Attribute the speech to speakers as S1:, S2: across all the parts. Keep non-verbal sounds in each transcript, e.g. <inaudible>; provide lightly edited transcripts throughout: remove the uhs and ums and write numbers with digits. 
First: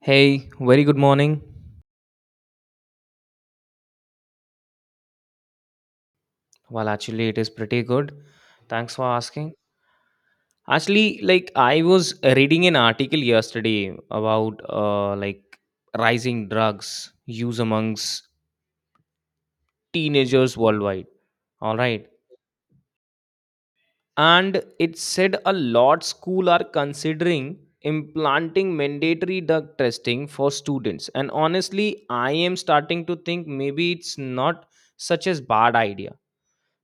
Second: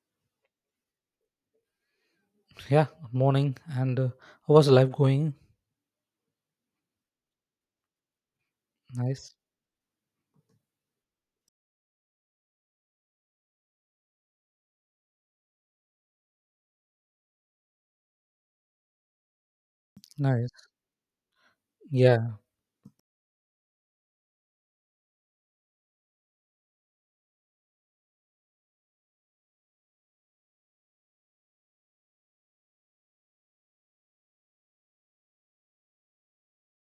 S1: Hey, very good morning.
S2: Yeah, morning. And how was life going?
S1: Well, actually, it is pretty good. Thanks for
S2: Nice,
S1: asking. Actually, I was reading an article yesterday about rising drugs use amongst
S2: nice.
S1: teenagers worldwide. All right,
S2: Yeah.
S1: and it said a lot school are considering implanting mandatory drug testing for students. And honestly, I am starting to think maybe it's not such as bad idea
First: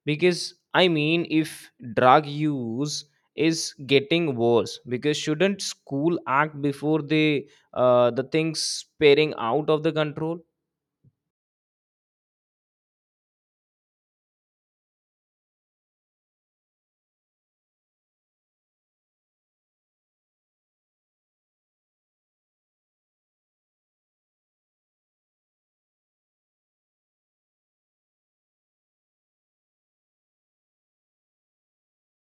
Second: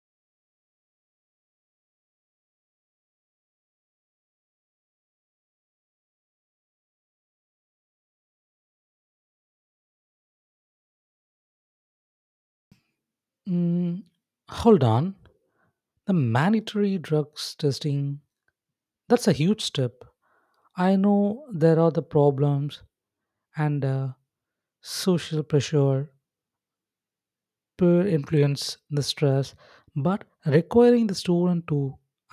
S1: because I mean if drug use is getting worse because shouldn't school act before they the things sparing out of the control.
S2: Mm, hold on. The mandatory drugs testing, that's a huge step. I know there are the problems and social pressure, peer influence, the stress, but requiring the student to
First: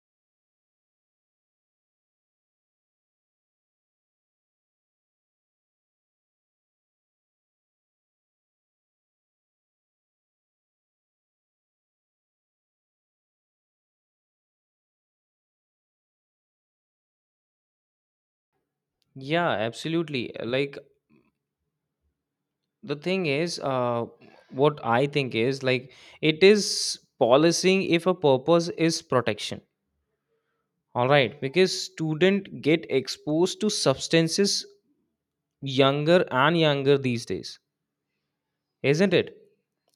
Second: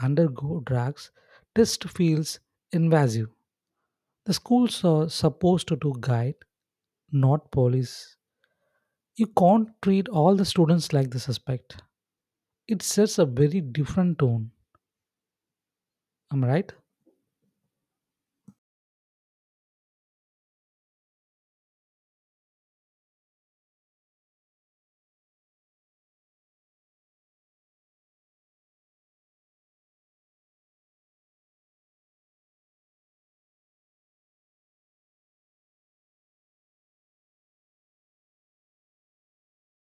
S2: undergo drugs test feels invasive. The schools are supposed to do guide, not police. You can't treat all the students like the suspect. It sets a very different tone. Am I right?
S1: Yeah, absolutely. like the thing is, what I think is like it is policing if a purpose is protection. All right, because student get exposed to substances younger and younger these days, isn't it?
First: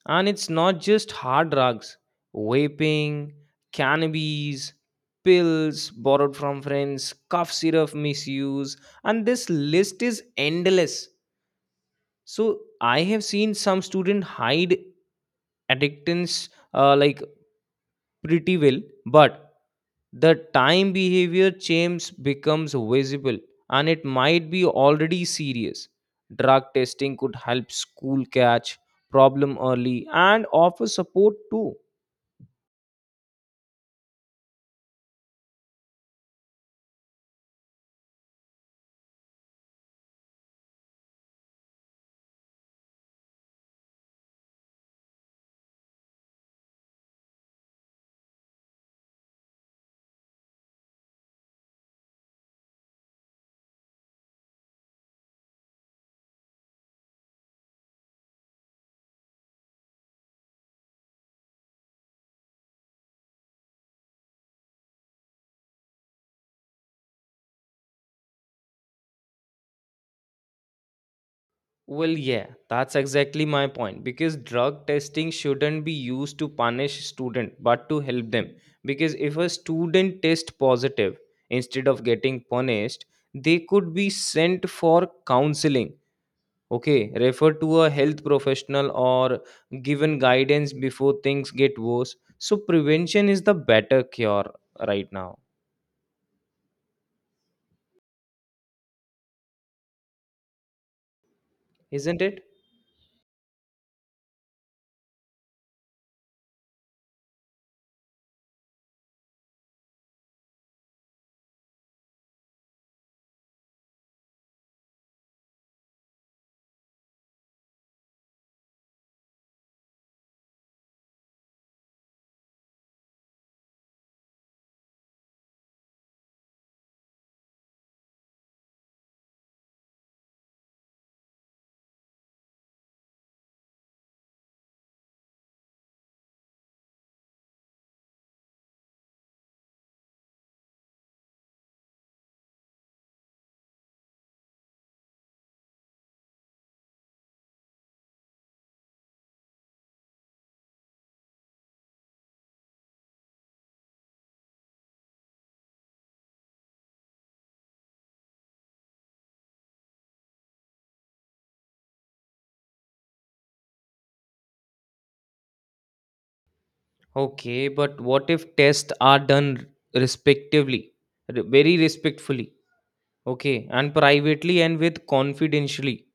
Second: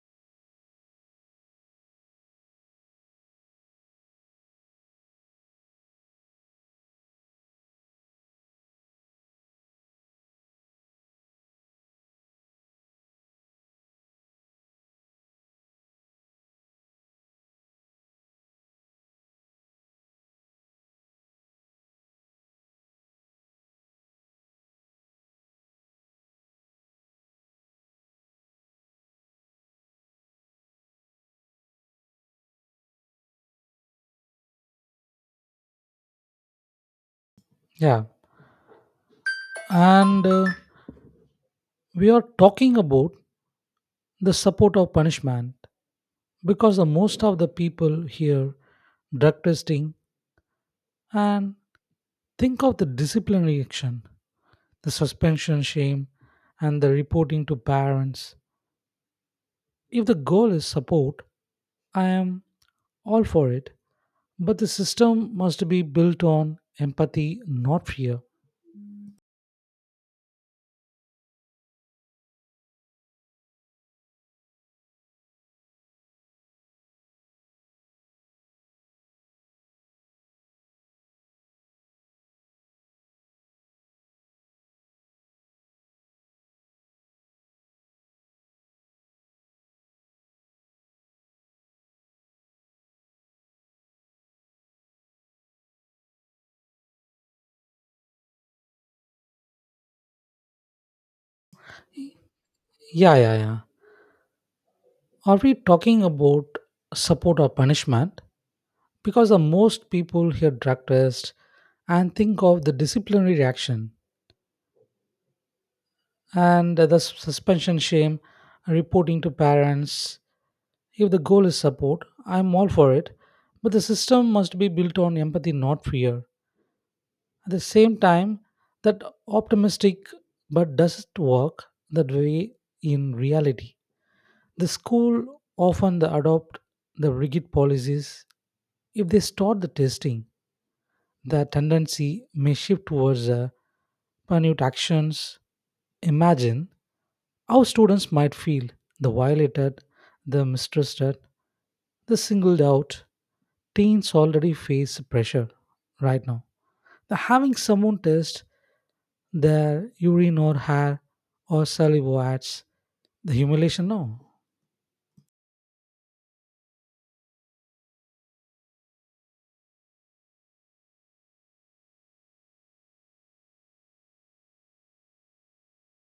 S1: And it's not just hard drugs, vaping, cannabis, pills borrowed from friends, cough syrup misuse, and this list is endless. So I have seen some student hide addictions, pretty well, but the time behavior change becomes visible and it might be already serious. Drug testing could help school catch problem early and offer support too.
S2: Yeah. And we are talking about the support of punishment because the most of the people here drug testing and think of the disciplinary action, the suspension shame, and the reporting to parents. If the goal is support, I am all for it. But the system must be built on empathy, not fear.
S1: Well, yeah, that's exactly my point because drug testing shouldn't be used to punish student but to help them because if a student test positive instead of getting punished, they could be sent for counseling. Okay, refer to a health professional or given guidance before things get worse. So, prevention is the better cure right now, isn't it?
S2: Yeah, yeah, yeah. Are we talking about support or punishment? Because the most people hear drug test and think of the disciplinary reaction and the suspension shame, reporting to parents. If the goal is support, I'm all for it, but the system must be built on empathy, not fear. At the same time, that optimistic but does it work that way in reality? The school often the adopt the rigid policies. If they start the testing, the tendency may shift towards minute actions. Imagine how students might feel the violated, the mistrusted, the singled out. Teens already face pressure right now. The having someone test their urine or hair or saliva adds the humiliation now.
S1: Okay, but what if tests are done respectively, very respectfully, okay, and privately and with confidentially,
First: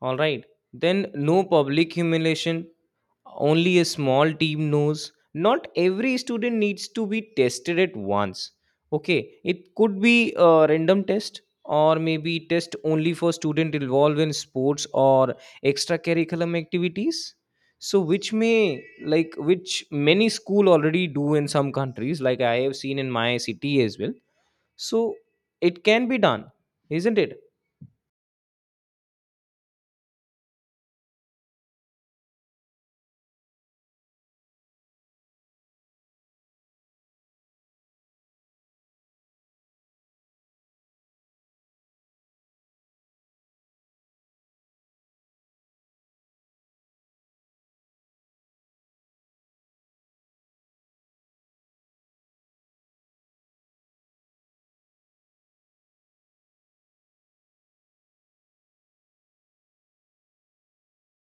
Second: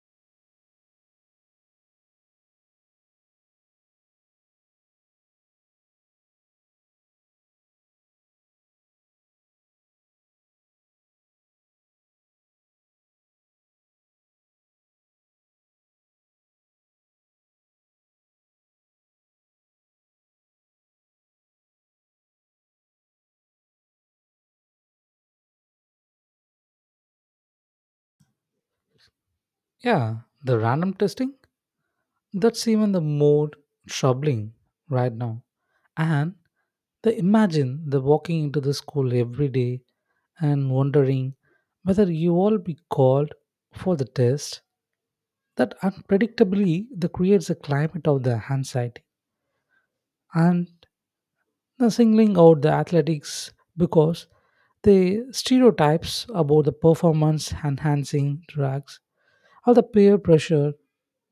S1: all right? Then no public humiliation. Only a small team knows. Not every student needs to be tested at once. Okay, it could be a random test or maybe test only for student involved in sports or extracurriculum activities. So which may which many school already do in some countries like I have seen in my city as well. So it can be done, isn't it?
S2: Yeah, the random testing. That's even the more troubling right now. And the imagine the walking into the school every day and wondering whether you all be called for the test. That unpredictably that creates a climate of the anxiety and the singling out the athletics because the stereotypes about the performance enhancing drugs or the peer pressure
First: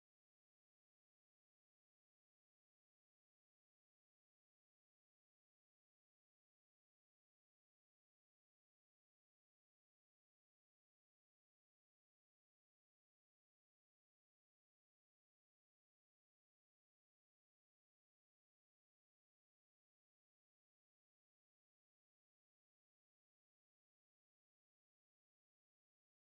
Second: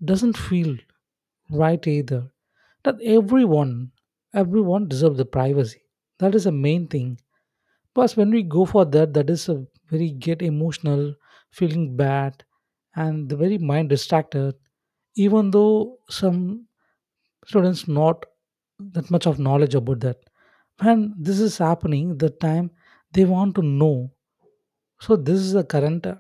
S2: doesn't feel right either that everyone deserves the privacy. That is the main thing. Plus, when we go for that, that is a very get emotional, feeling bad, and the very mind distracted. Even though some students not that much of knowledge about that, when this is happening, the time they want to know. So this is the current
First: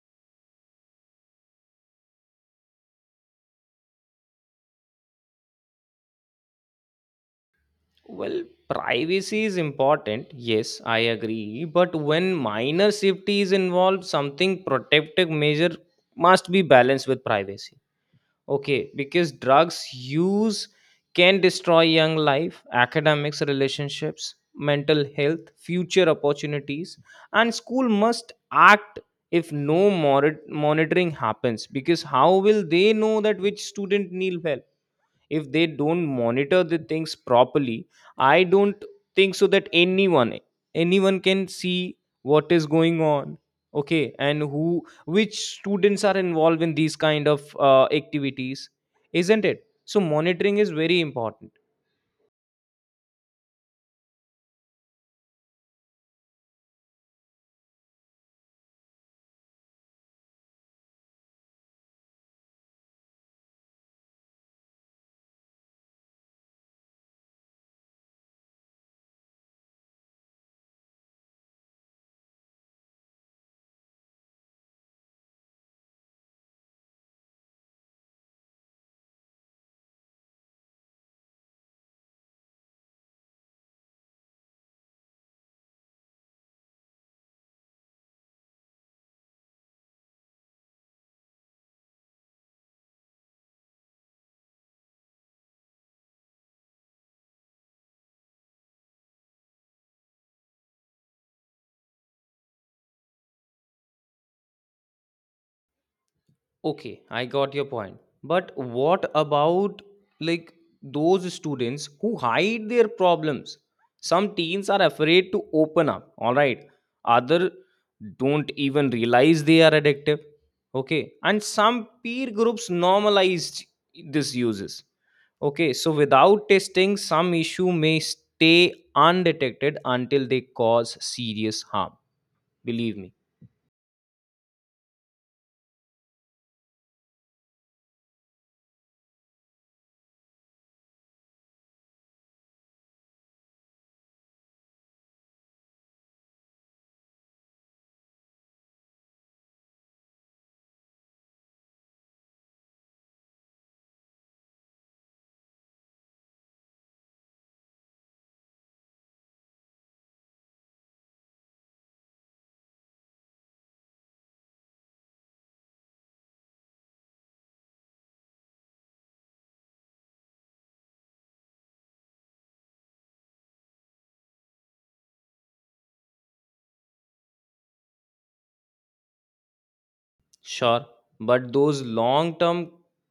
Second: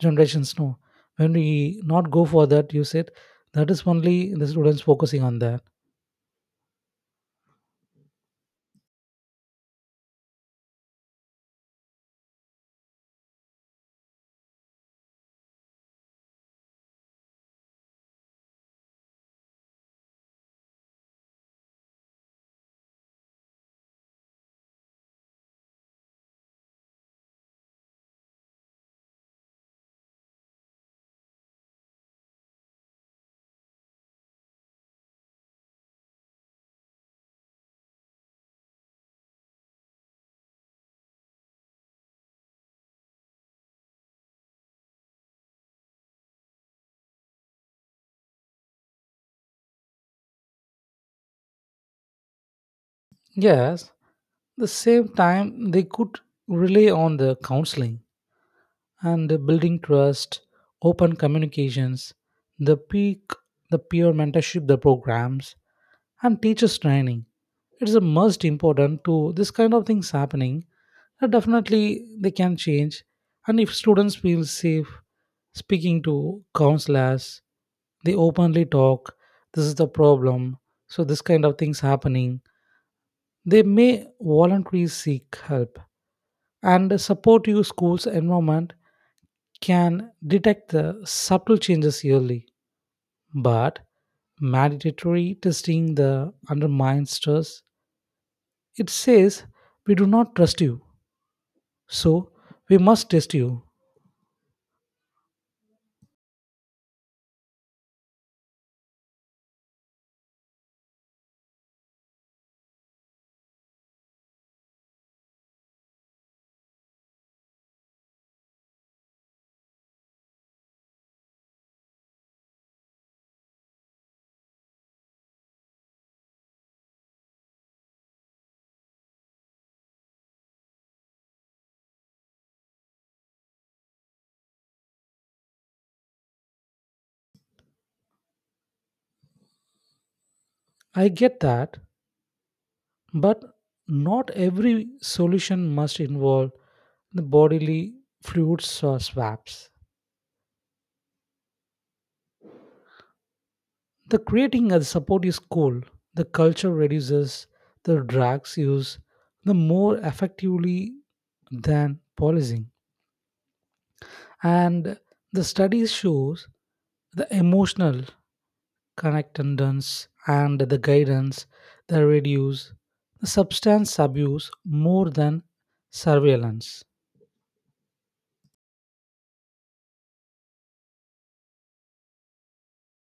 S2: generations know. When we not go for that, you said that is only the students focusing on that.
S1: Well, privacy is important. Yes, I agree. But when minor safety is involved, something protective measure must be balanced with privacy. Okay, because drugs use can destroy young life, academics, relationships, mental health, future opportunities, and school must act if no monitoring happens. Because how will they know that which student need help? If they don't monitor the things properly, I don't think so that anyone can see what is going on. Okay, and who, which students are involved in these kind of activities, isn't it? So monitoring is very important.
S2: Yes, the same time they could rely on the counseling and building trust, open communications, the peak, the peer mentorship, the programs, and teachers training. It is the most important to this kind of things happening. That Definitely, they can change, and if students feel safe speaking to counselors, they openly talk. This is the problem. So this kind of things happening. They may voluntarily seek help and support you schools environment can detect the subtle changes early, but mandatory testing the undermines trust. It says we do not trust you, so we must test you.
S1: Okay, I got your point. But what about like those students who hide their problems? Some teens are afraid to open up, all right. Other don't even realize they are addictive. Okay. And some peer groups normalize these uses. Okay, so without testing, some issue may stay undetected until they cause serious harm. Believe me.
S2: I get that, but not every solution must involve the bodily fluids or swabs. The creating a support is cool. The culture reduces the drugs use the more effectively than policing. And the studies shows the emotional connectedness and the guidance that reduce the substance abuse more than surveillance.
S1: Sure, but those long-term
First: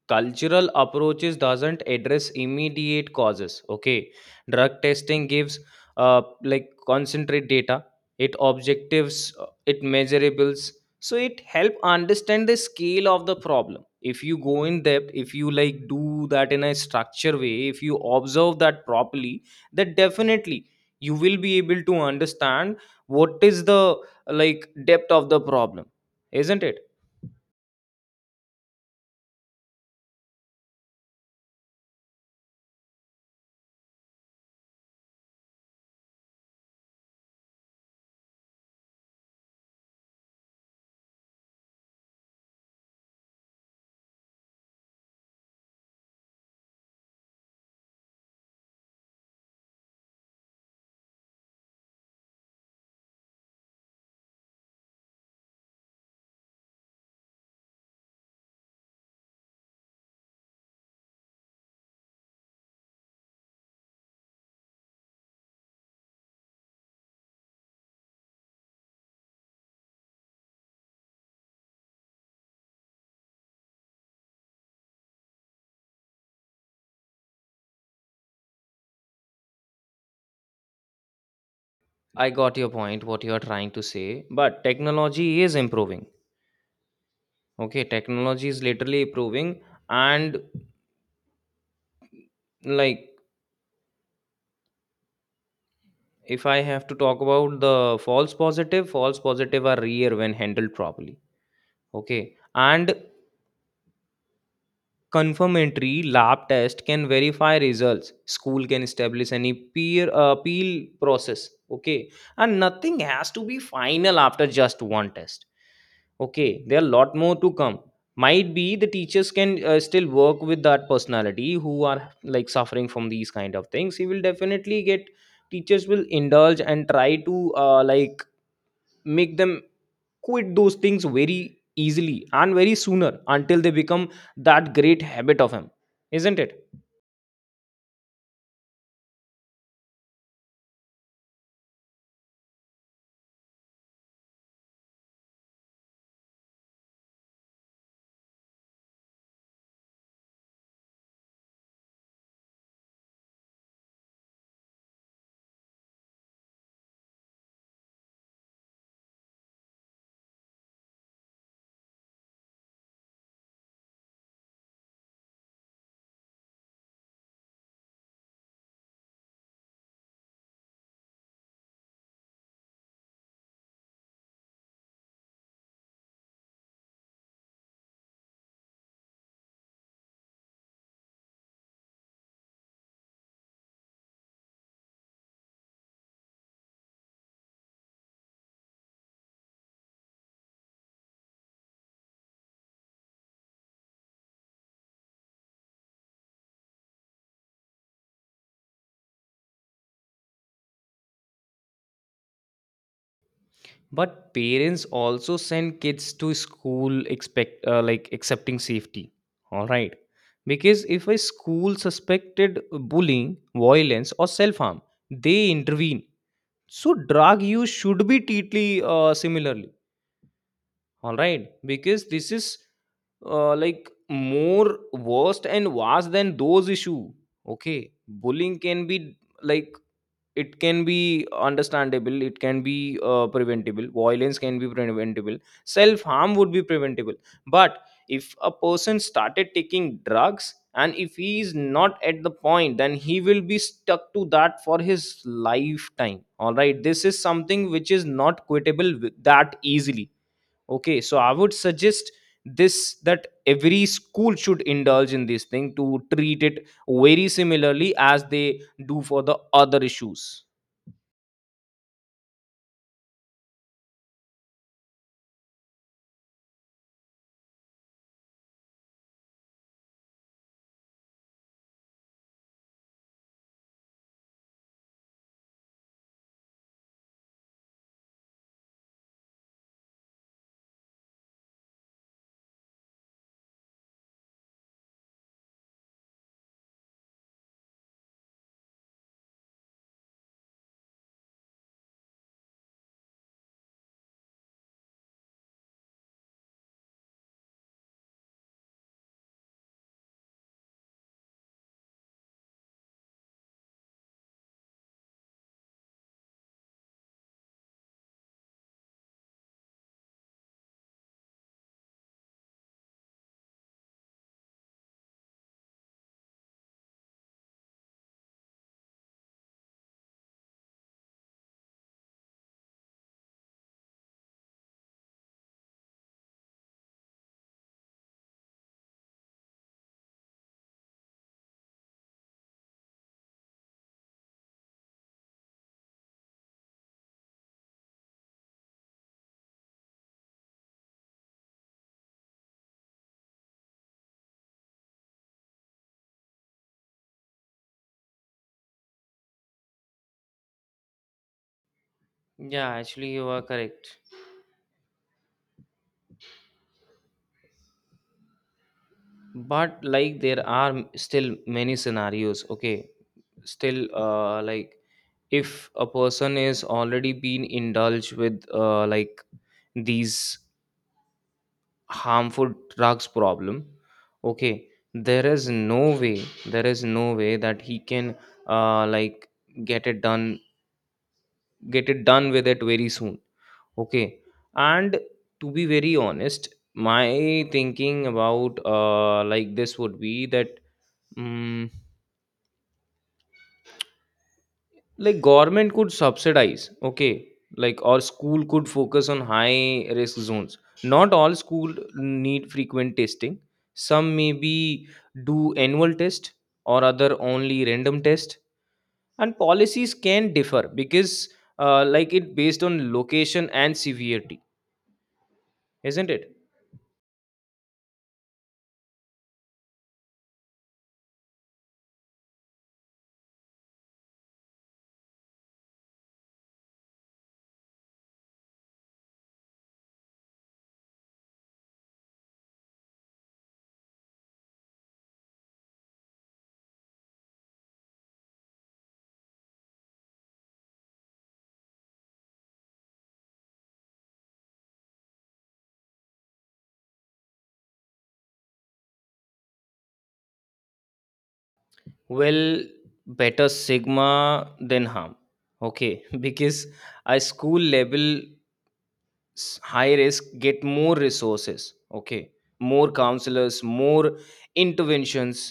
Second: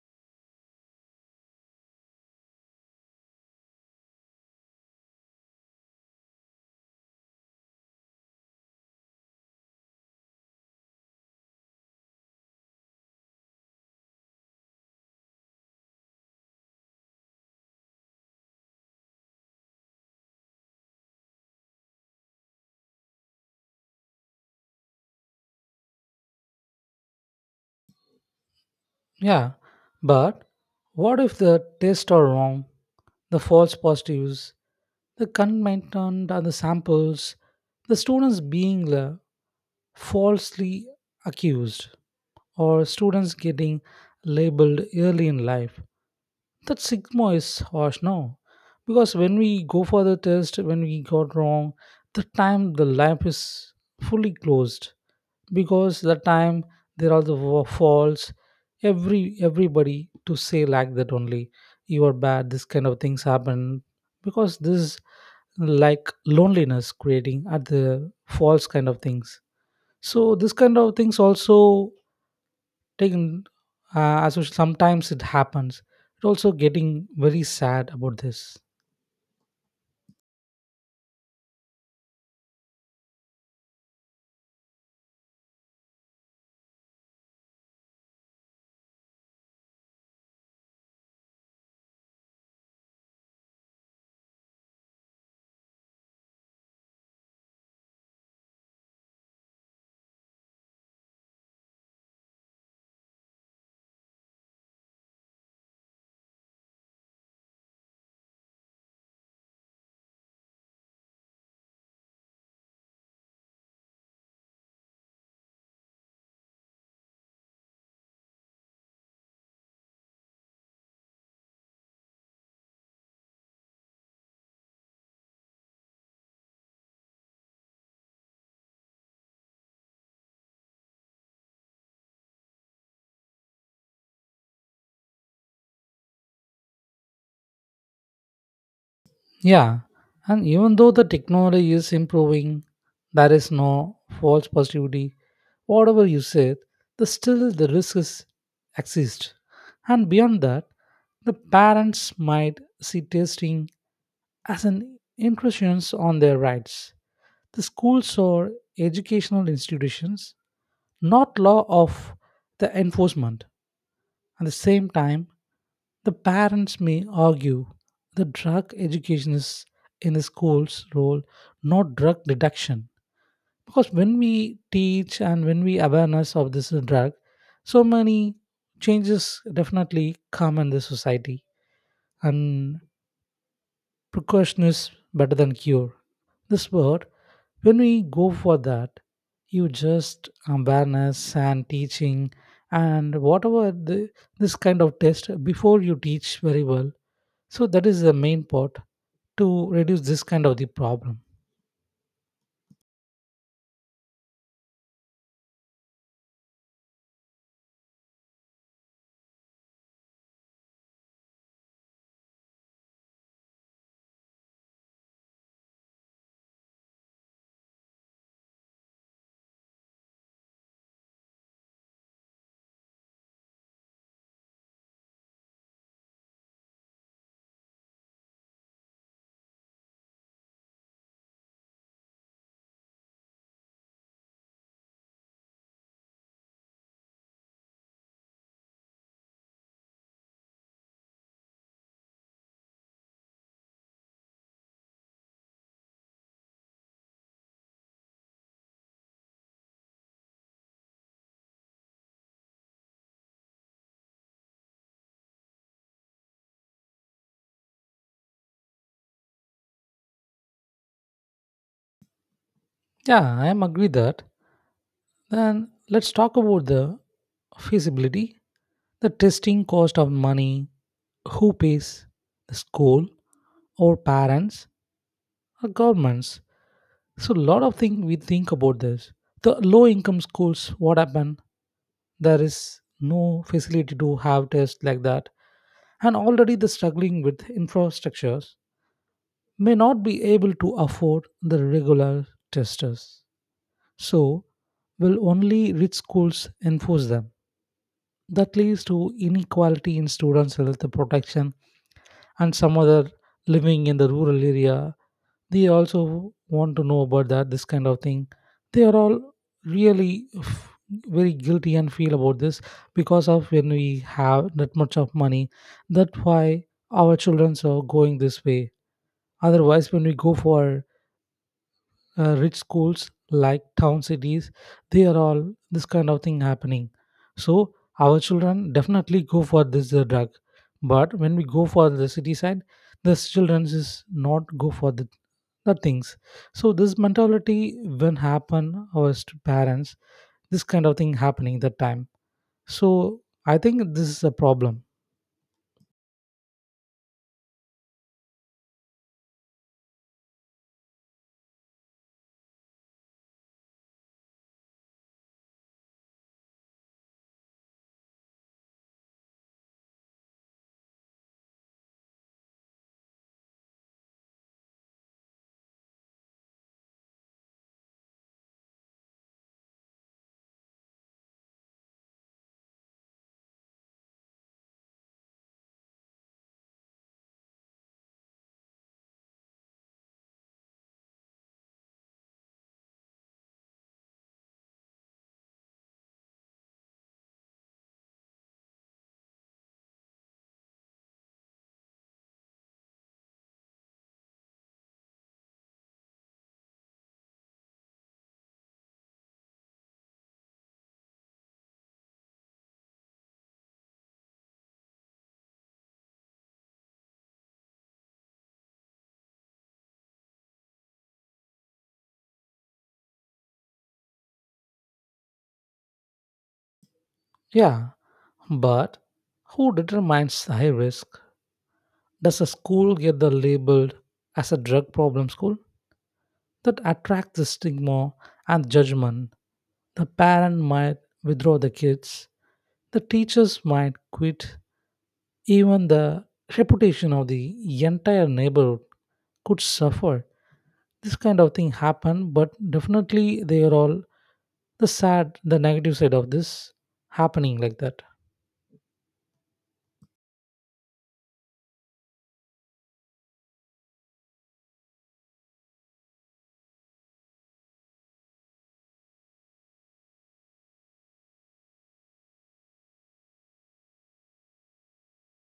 S1: cultural approaches doesn't address immediate causes. Okay, drug testing gives concentrate data. It objectives, it measurables, so it help understand the scale of the problem. If you go in depth, if you do that in a structure way, if you observe that properly, then definitely you will be able to understand what is the depth of the problem, isn't it?
S2: Yeah, but what if the tests are wrong, the false positives, the contaminant and the samples, the students being falsely accused or students getting labeled early in life. That stigma is harsh now because when we go for the test, when we got wrong, the time the lab is fully closed because the time there are the faults everybody to say like that only you are bad, this kind of things happen because this like loneliness creating at the false kind of things. So this kind of things also taken as usual, sometimes it happens, it also getting very sad about this.
S1: I got your point, what you are trying to say, but technology is improving. Okay, technology is literally improving. And like, if I have to talk about the false positive are rare when handled properly. Okay, and confirmatory lab test can verify results. School can establish any peer appeal process. Okay, and nothing has to be final after just one test. Okay, there are a lot more to come. Might be the teachers can still work with that personality who are suffering from these kind of things. He will definitely get, teachers will indulge and try to make them quit those things very easily and very sooner until they become that great habit of him, isn't it?
S2: Yeah, and even though the technology is improving, there is no false positivity whatever you said, the still the risk is exist. And beyond that, the parents might see testing as an intrusion on their rights, the schools or educational institutions not law of the enforcement. At the same time, the parents may argue that drug education is in the school's role, not drug reduction. Because when we teach and when we awareness of this drug, so many changes definitely come in the society. And precaution is better than cure. This word, when we go for that, you just awareness and teaching and whatever the, this kind of test before you teach very well. So that is the main part to reduce this kind of the problem.
S1: But parents also send kids to school expect accepting safety, all right, because if a school suspected bullying violence or self harm they intervene, so drug use should be treated similarly, all right, because this is more worst and worse than those issue. Okay, bullying can be like it can be understandable, it can be preventable, violence can be preventable, self harm would be preventable, but if a person started taking drugs and if he is not at the point then he will be stuck to that for his lifetime. All right, this is something which is not quittable with that easily. Okay, so I would suggest this that every school should indulge in this thing to treat it very similarly as they do for the other issues.
S2: Yeah, I am agree that. Then let's talk about the feasibility, the testing cost of money, who pays, the school, or parents, or governments. So a lot of things we think about this. The low income schools, what happened? There is no facility to have tests like that. And already the struggling with infrastructures may not be able to afford the regular testers. So will only rich schools enforce them? That leads to inequality in students' health protection and some other living in the rural area. They also want to know about that, this kind of thing. They are all really very guilty and feel about this because of when we have that much of money. That's why our children are going this way. Otherwise, when we go for rich schools like town cities, they are all this kind of thing happening. So our children definitely go for this drug, but when we go for the city side, the children is not go for the things. So this mentality when happen our parents, this kind of thing happening that time. So I think this is a problem.
S1: Yeah, actually, you are correct. But, there are still many scenarios. Okay, still, if a person is already been indulged with, these harmful drugs problem. Okay, there is no way, there is no way that he can uh, like get it done get it done with it very soon. Okay, and to be very honest my thinking about this would be that mm, government could subsidize. Okay, or school could focus on high risk zones. Not all school need frequent testing. Some maybe do annual test or other only random test, and policies can differ because it based on location and severity, isn't it?
S2: Yeah, but who determines high risk? Does a school get the labeled as a drug problem school? That attracts the stigma and judgment. The parent might withdraw the kids. The teachers might quit. Even the reputation of the entire neighborhood could suffer. This kind of thing happened, but definitely they are all the sad, the negative side of this happening like that.
S1: Well, better sigma than harm. Okay, <laughs> because a school level high risk get more resources. Okay, more counselors, more interventions,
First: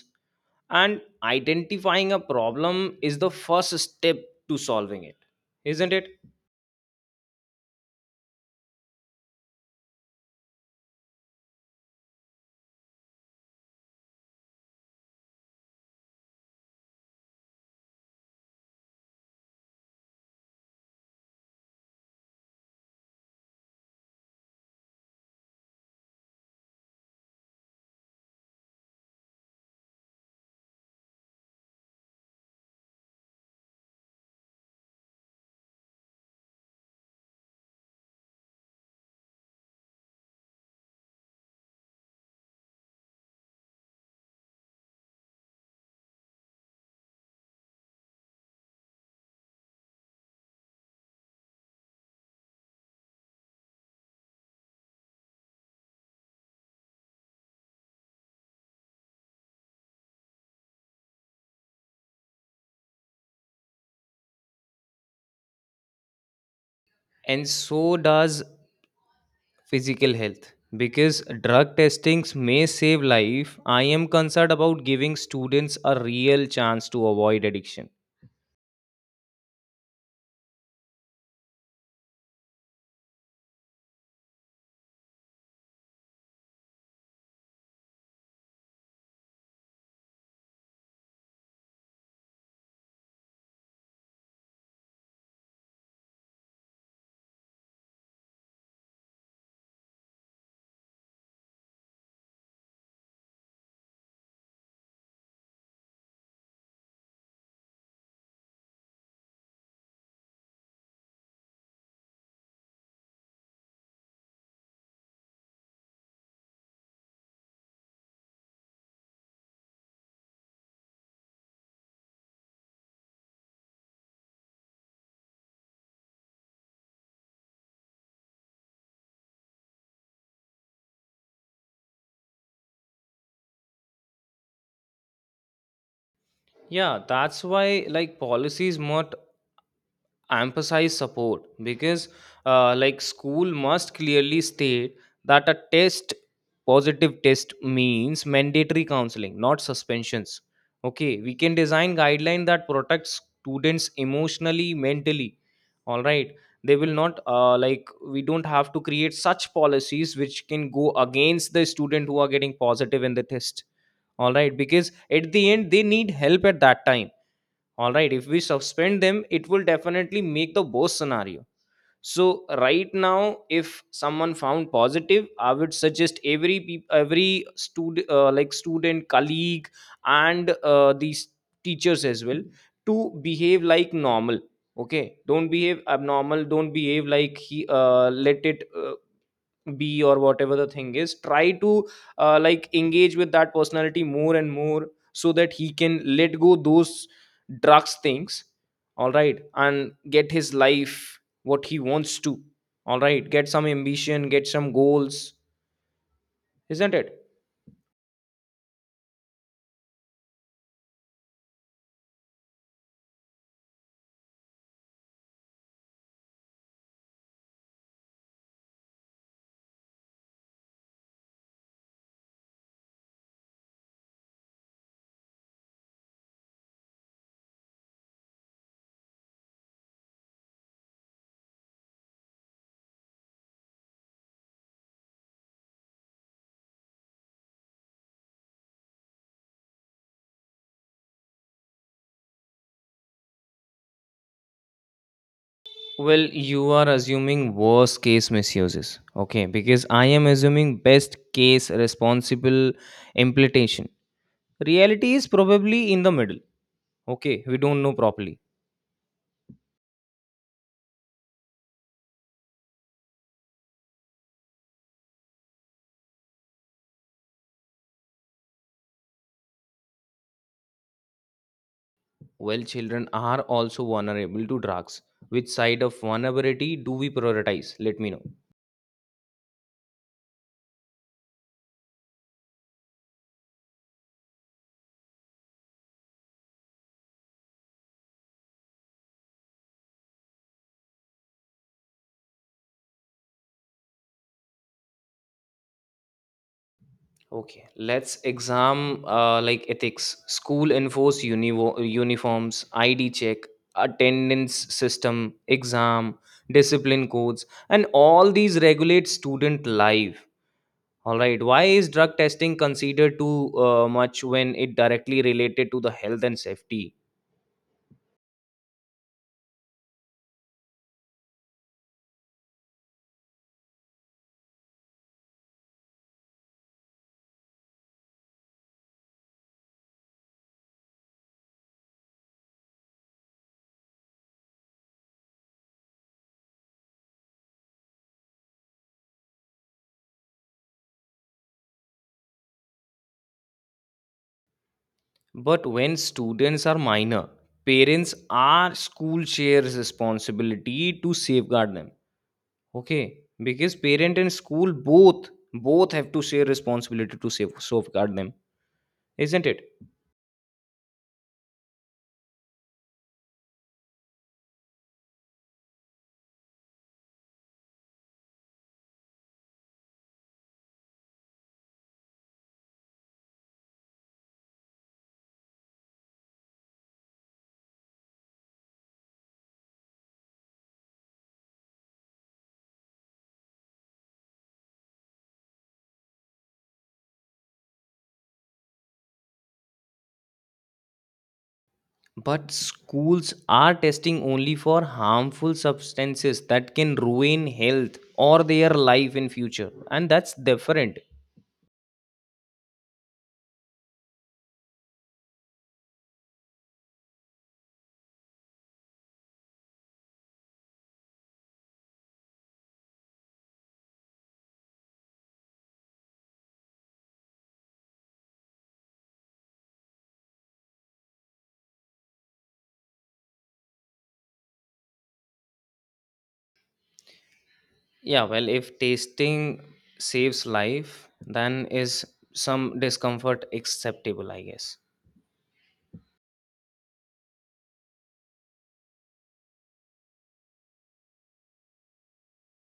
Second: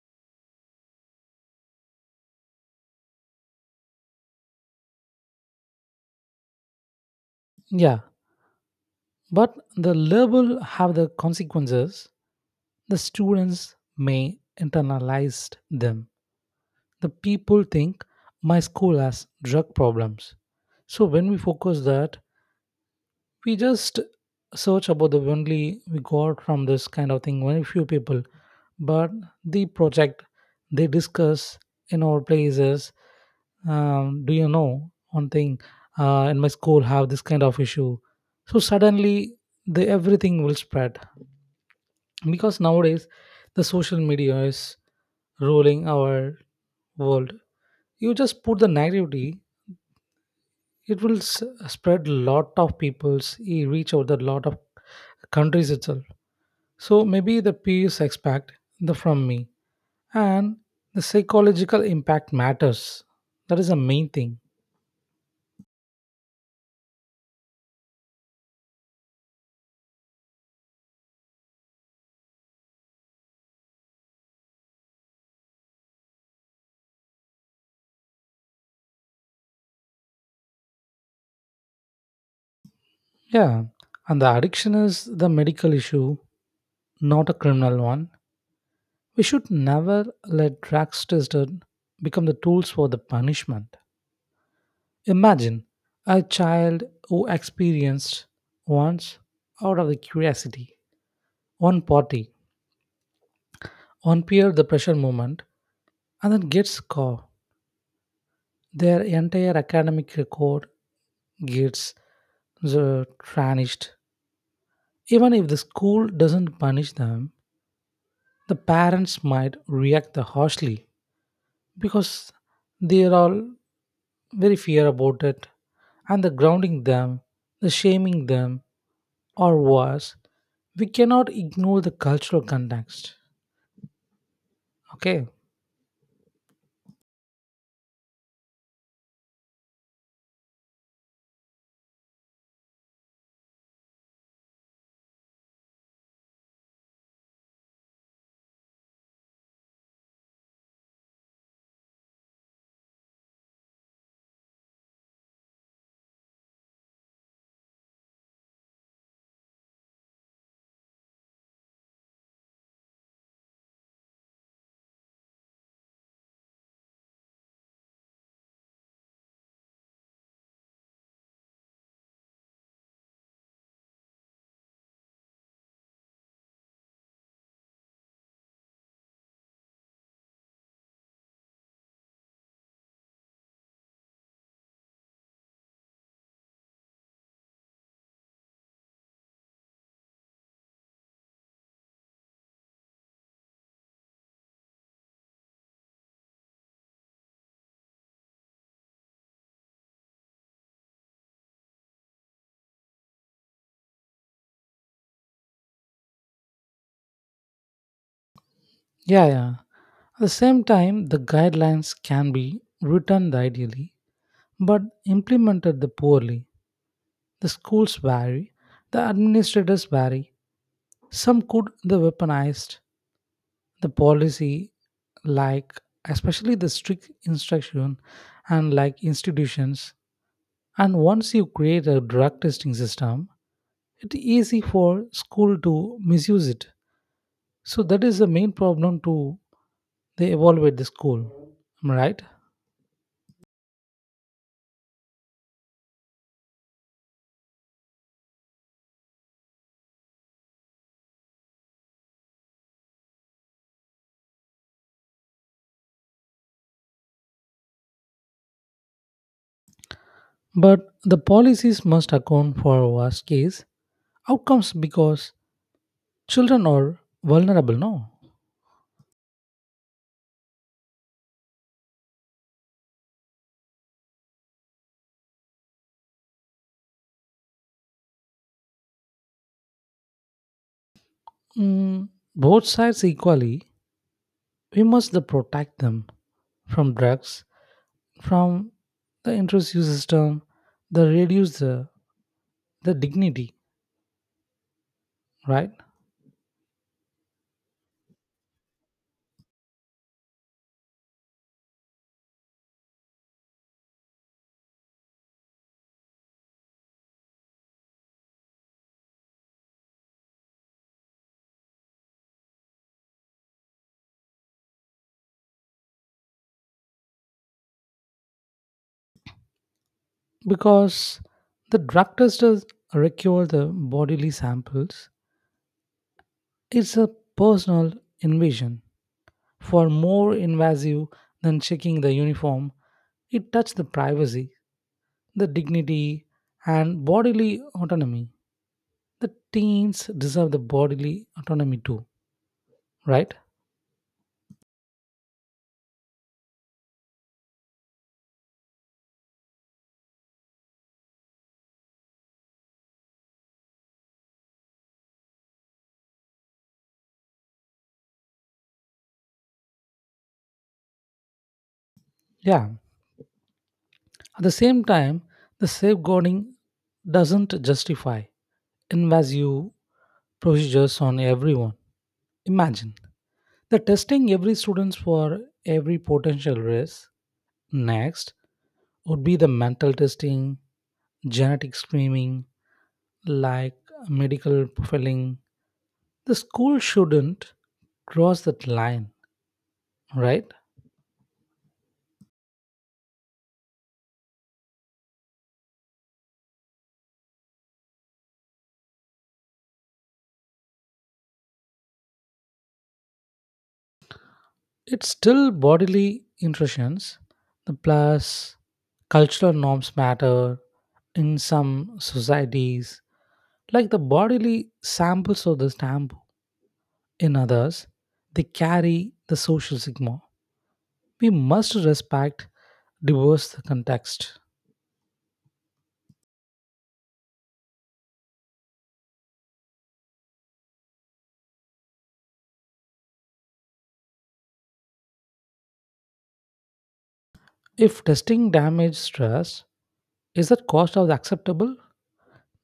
S1: and identifying a problem is the first step to solving it, isn't it?
S2: Yeah. But the label have the consequences. The students may internalize them. The people think my school has drug problems. So when we focus that, we just search about the only we got from this kind of thing. Very few people, but the project they discuss in our places. Do you know one thing, in my school have this kind of issue, so suddenly the everything will spread because nowadays the social media is ruling our world. You just put the negativity, it will spread lot of people's reach out the lot of countries itself. So maybe the peace expect the from me, and the psychological impact matters. That is the main thing.
S1: And so does physical health, because drug testings may save life. I am concerned about giving students a real chance to avoid addiction.
S2: Yeah, and the addiction is the medical issue, not a criminal one. We should never let drugs tested become the tools for the punishment. Imagine a child who experienced once out of the curiosity, one party, one peer the pressure moment, and then gets caught, their entire academic record gets uh, tarnished. Even if the school doesn't punish them, the parents might react harshly because they are all very fear about it, and the grounding them, the shaming them, or worse, we cannot ignore the cultural context. Okay.
S1: Yeah, that's why policies must emphasize support, because school must clearly state that a test positive test means mandatory counseling not suspensions. Okay, we can design guideline that protects students emotionally mentally, all right. They will not, we don't have to create such policies which can go against the student who are getting positive in the test, all right, because at the end they need help at that time. All right, if we suspend them it will definitely make the worst scenario. So right now if someone found positive I would suggest every every student, student colleague and these teachers as well to behave like normal. Okay, don't behave abnormal, don't behave like he let it be or whatever the thing is, try to engage with that personality more and more so that he can let go those drugs things. All right, and get his life what he wants to. All right, get some ambition, get some goals, isn't it?
S2: Yeah, yeah. At the same time, the guidelines can be written ideally, but implemented the poorly. The schools vary, the administrators vary. Some could the weaponized the policy, like especially the strict instruction and like institutions. And once you create a drug testing system, it's easy for school to misuse it. So that is the main problem to they evaluate the school. Am I right?
S1: Well, you are assuming worst case misuses. Okay, because I am assuming best case responsible implementation. Reality is probably in the middle. Okay, we don't know properly.
S2: But the policies must account for worst case outcomes because children are vulnerable, no?
S1: Well, children are also vulnerable to drugs. Which side of vulnerability do we prioritize? Let me know.
S2: Mm, both sides equally we must the protect them from drugs, from the intrusive system, they reduce the dignity, right?
S1: Okay, let's exam like ethics, school enforce uniforms, ID check, attendance system, exam, discipline codes, and all these regulate student life. All right, why is drug testing considered too much when it directly related to the health and safety?
S2: Because the drug test does require the bodily samples. It's a personal invasion, for more invasive than checking the uniform. It touched the privacy, the dignity, and bodily autonomy. The teens deserve the bodily autonomy too, right?
S1: But when students are minor, parents are school shares responsibility to safeguard them. Okay, because parent and school both have to share responsibility to safeguard them, isn't it?
S2: Yeah, at the same time, the safeguarding doesn't justify invasive procedures on everyone. Imagine the testing every students for every potential risk. Next would be the mental testing, genetic screening, like medical profiling. The school shouldn't cross that line, right?
S1: But schools are testing only for harmful substances that can ruin health or their life in future, and that's different.
S2: It's still bodily intrusions. The plus cultural norms matter in some societies, like the bodily samples of the stamp. In others, they carry the social sigma. We must respect diverse context.
S1: Yeah, well, if testing saves life, then is some discomfort acceptable, I guess.
S2: If testing damage trust, is that cost of acceptable?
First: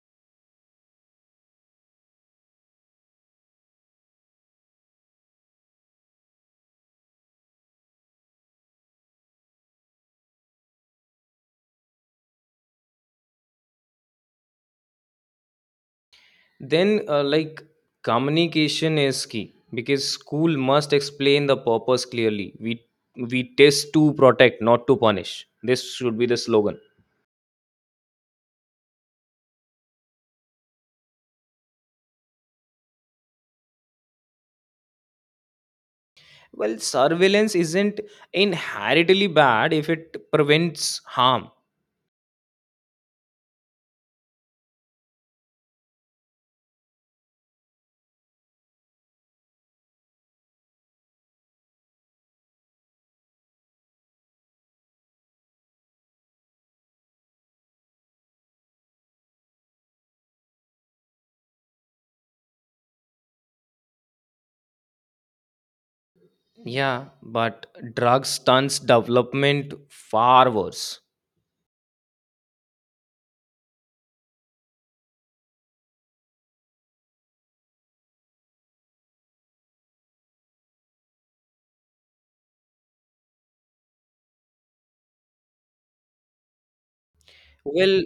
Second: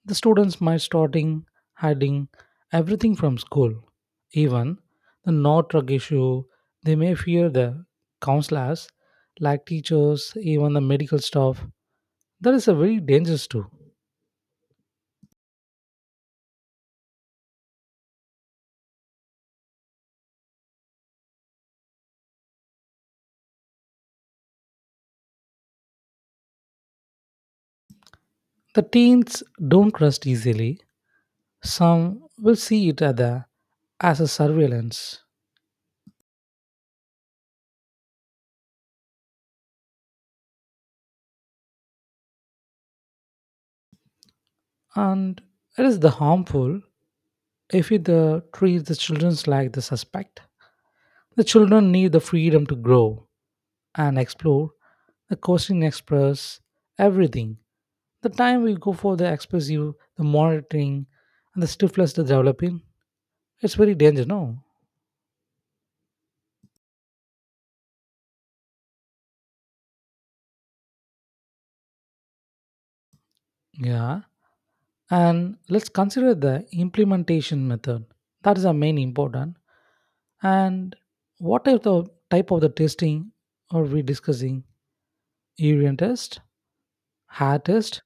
S2: The students might starting hiding everything from school. Even the not drug issue, they may fear the counselors, like teachers, even the medical staff. That is a very dangerous too.
S1: Then, communication is key because school must explain the purpose clearly. We test to protect, not to punish. This should be the slogan.
S2: The teens don't trust easily. Some will see it other as a surveillance,
S1: Well, surveillance isn't inherently bad if it prevents harm.
S2: and it is the harmful if you the, treat the children like the suspect. The children need the freedom to grow and explore. The coasting express everything. The time we go for the expressive, the monitoring, and the stifless the developing, it's very dangerous, no?
S1: Yeah, but drug stunts development far worse.
S2: Yeah. And let's consider the implementation method. That is the main important. And what is the type of the testing are we discussing? Urine test, hair test,
S1: Well,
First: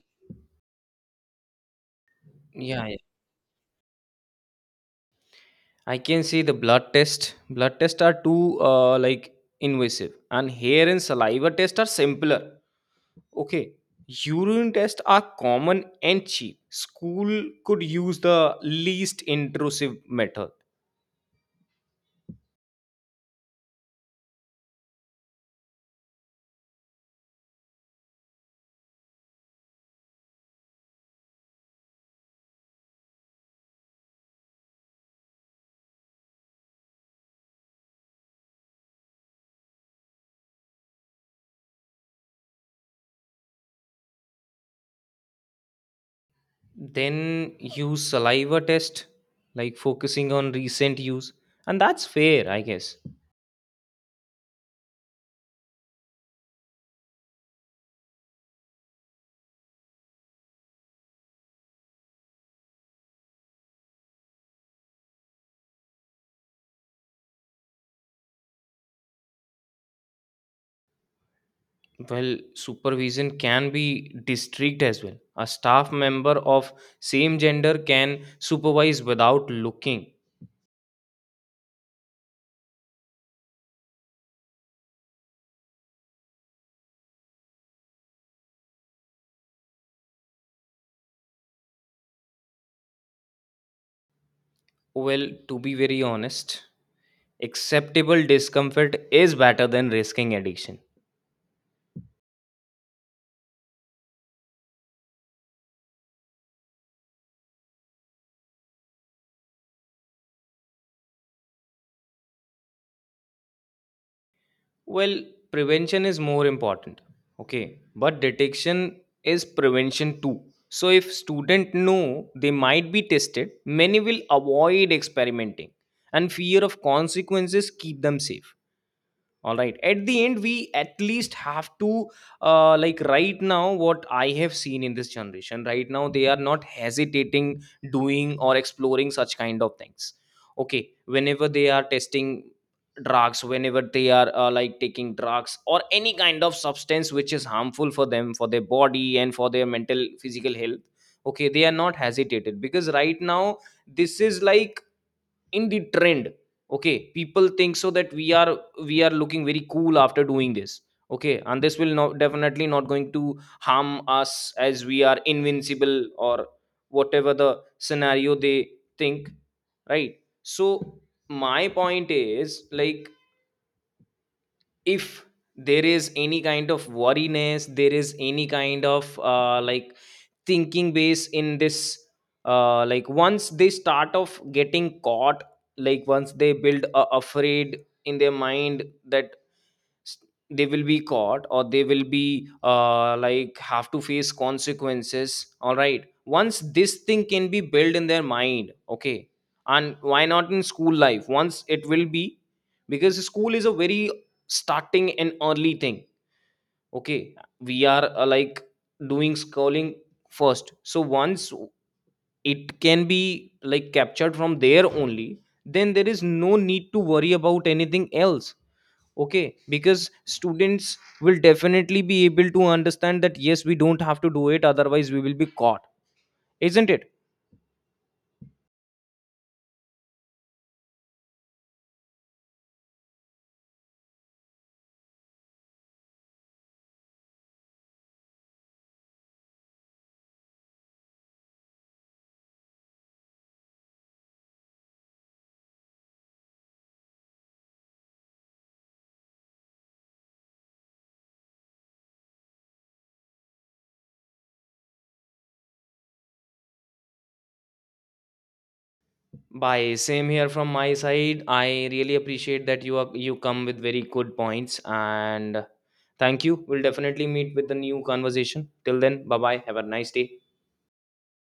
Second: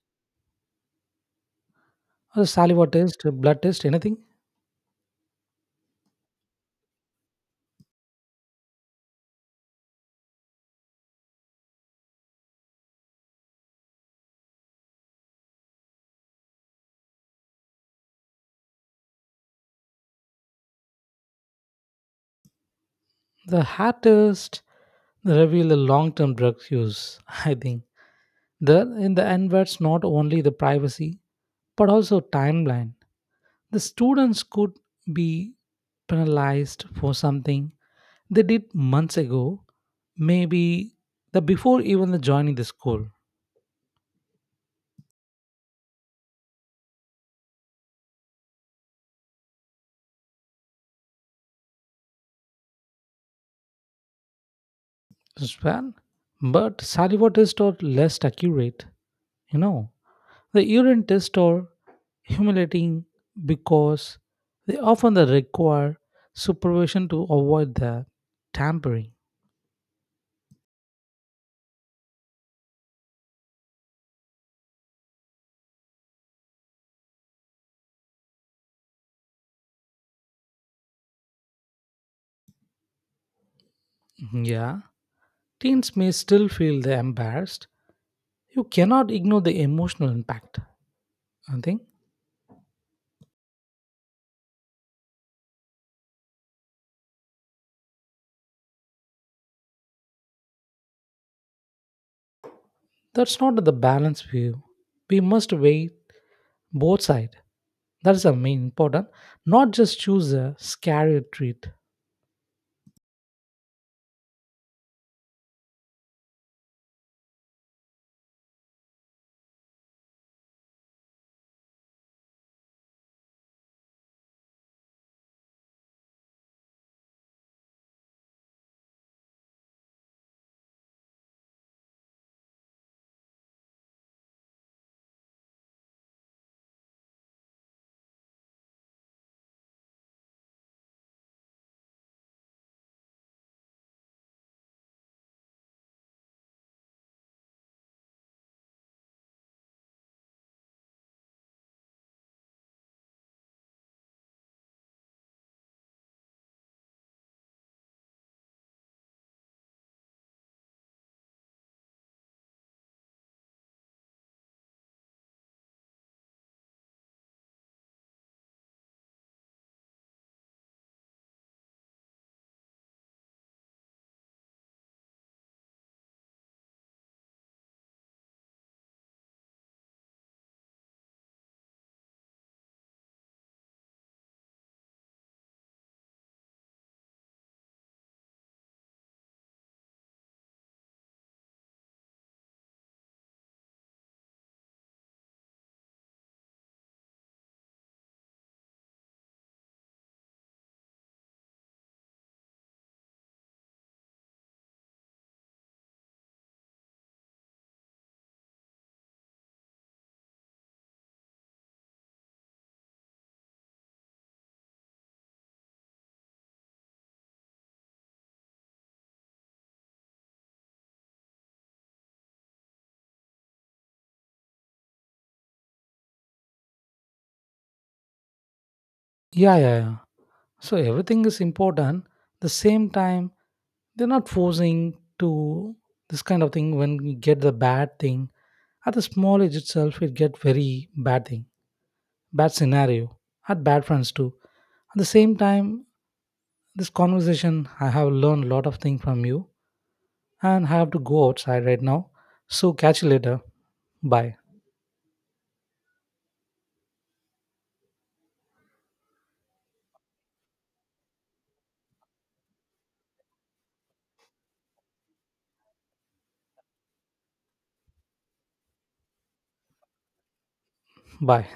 S2: or saliva
S1: yeah.
S2: test, blood test, anything?
S1: I can see the blood test. Blood tests are too invasive, and hair and saliva tests are simpler. Okay, urine tests are common and cheap. School could use the least intrusive method.
S2: The hair test they reveal the long-term drug use. <laughs> I think there in the end, that's not only the privacy but also timeline. The students could be penalized for something they did months ago, maybe the before even the joining the school.
S1: Then use saliva test, focusing on recent use. And that's fair, I guess.
S2: Well, but saliva tests are less accurate, you know. The urine tests are humiliating because they often they require supervision to avoid the tampering.
S1: Well, supervision can be district as well. A staff member of same gender can supervise without looking.
S2: Mhm. Yeah, teens may still feel they embarrassed. You cannot ignore the emotional impact. I think
S1: Well, to be very honest, acceptable discomfort is better than risking addiction.
S2: that's not the balanced view. We must weigh both sides. That's the main important. Not just choose a scary treat.
S1: Well, prevention is more important. Okay. But detection is prevention too. So if student know they might be tested, many will avoid experimenting and fear of consequences keep them safe. All right, at the end we at least have to, right now what I have seen in this generation right now they are not hesitating doing or exploring such kind of things. Okay, whenever they are testing drugs, whenever they are taking drugs or any kind of substance which is harmful for them, for their body and for their mental physical health. Okay, they are not hesitated because right now this is in the trend. Okay, people think so that we are looking very cool after doing this. Okay, and this will not definitely not going to harm us as we are invincible or whatever the scenario they think, right? So my point is like if there is any kind of worriness, there is any kind of thinking base in this, once they start of getting caught, once they build a afraid in their mind that s- they will be caught or they will be have to face consequences. All right, once this thing can be built in their mind, okay, and why not in school life once it will be, because school is a very starting and early thing. Okay, we are doing scrolling first, so once it can be like captured from there only, then there is no need to worry about anything else. Okay, because students will definitely be able to understand that yes we don't have to do it otherwise we will be caught, isn't it?
S2: Yeah, yeah, yeah. So everything is important. The same time, they're not forcing to this kind of thing when you get the bad thing. At the small age itself, it get very bad thing, bad scenario, at bad friends too. At the same time, this conversation, I have learned a lot of things from you and I have to go outside right now. So catch you later. Bye.
S1: Bye. Same here from my side. I really appreciate that you come with very good points and thank you. We'll definitely meet with the new conversation. Till then, bye bye. Have a nice day.
S2: Bye.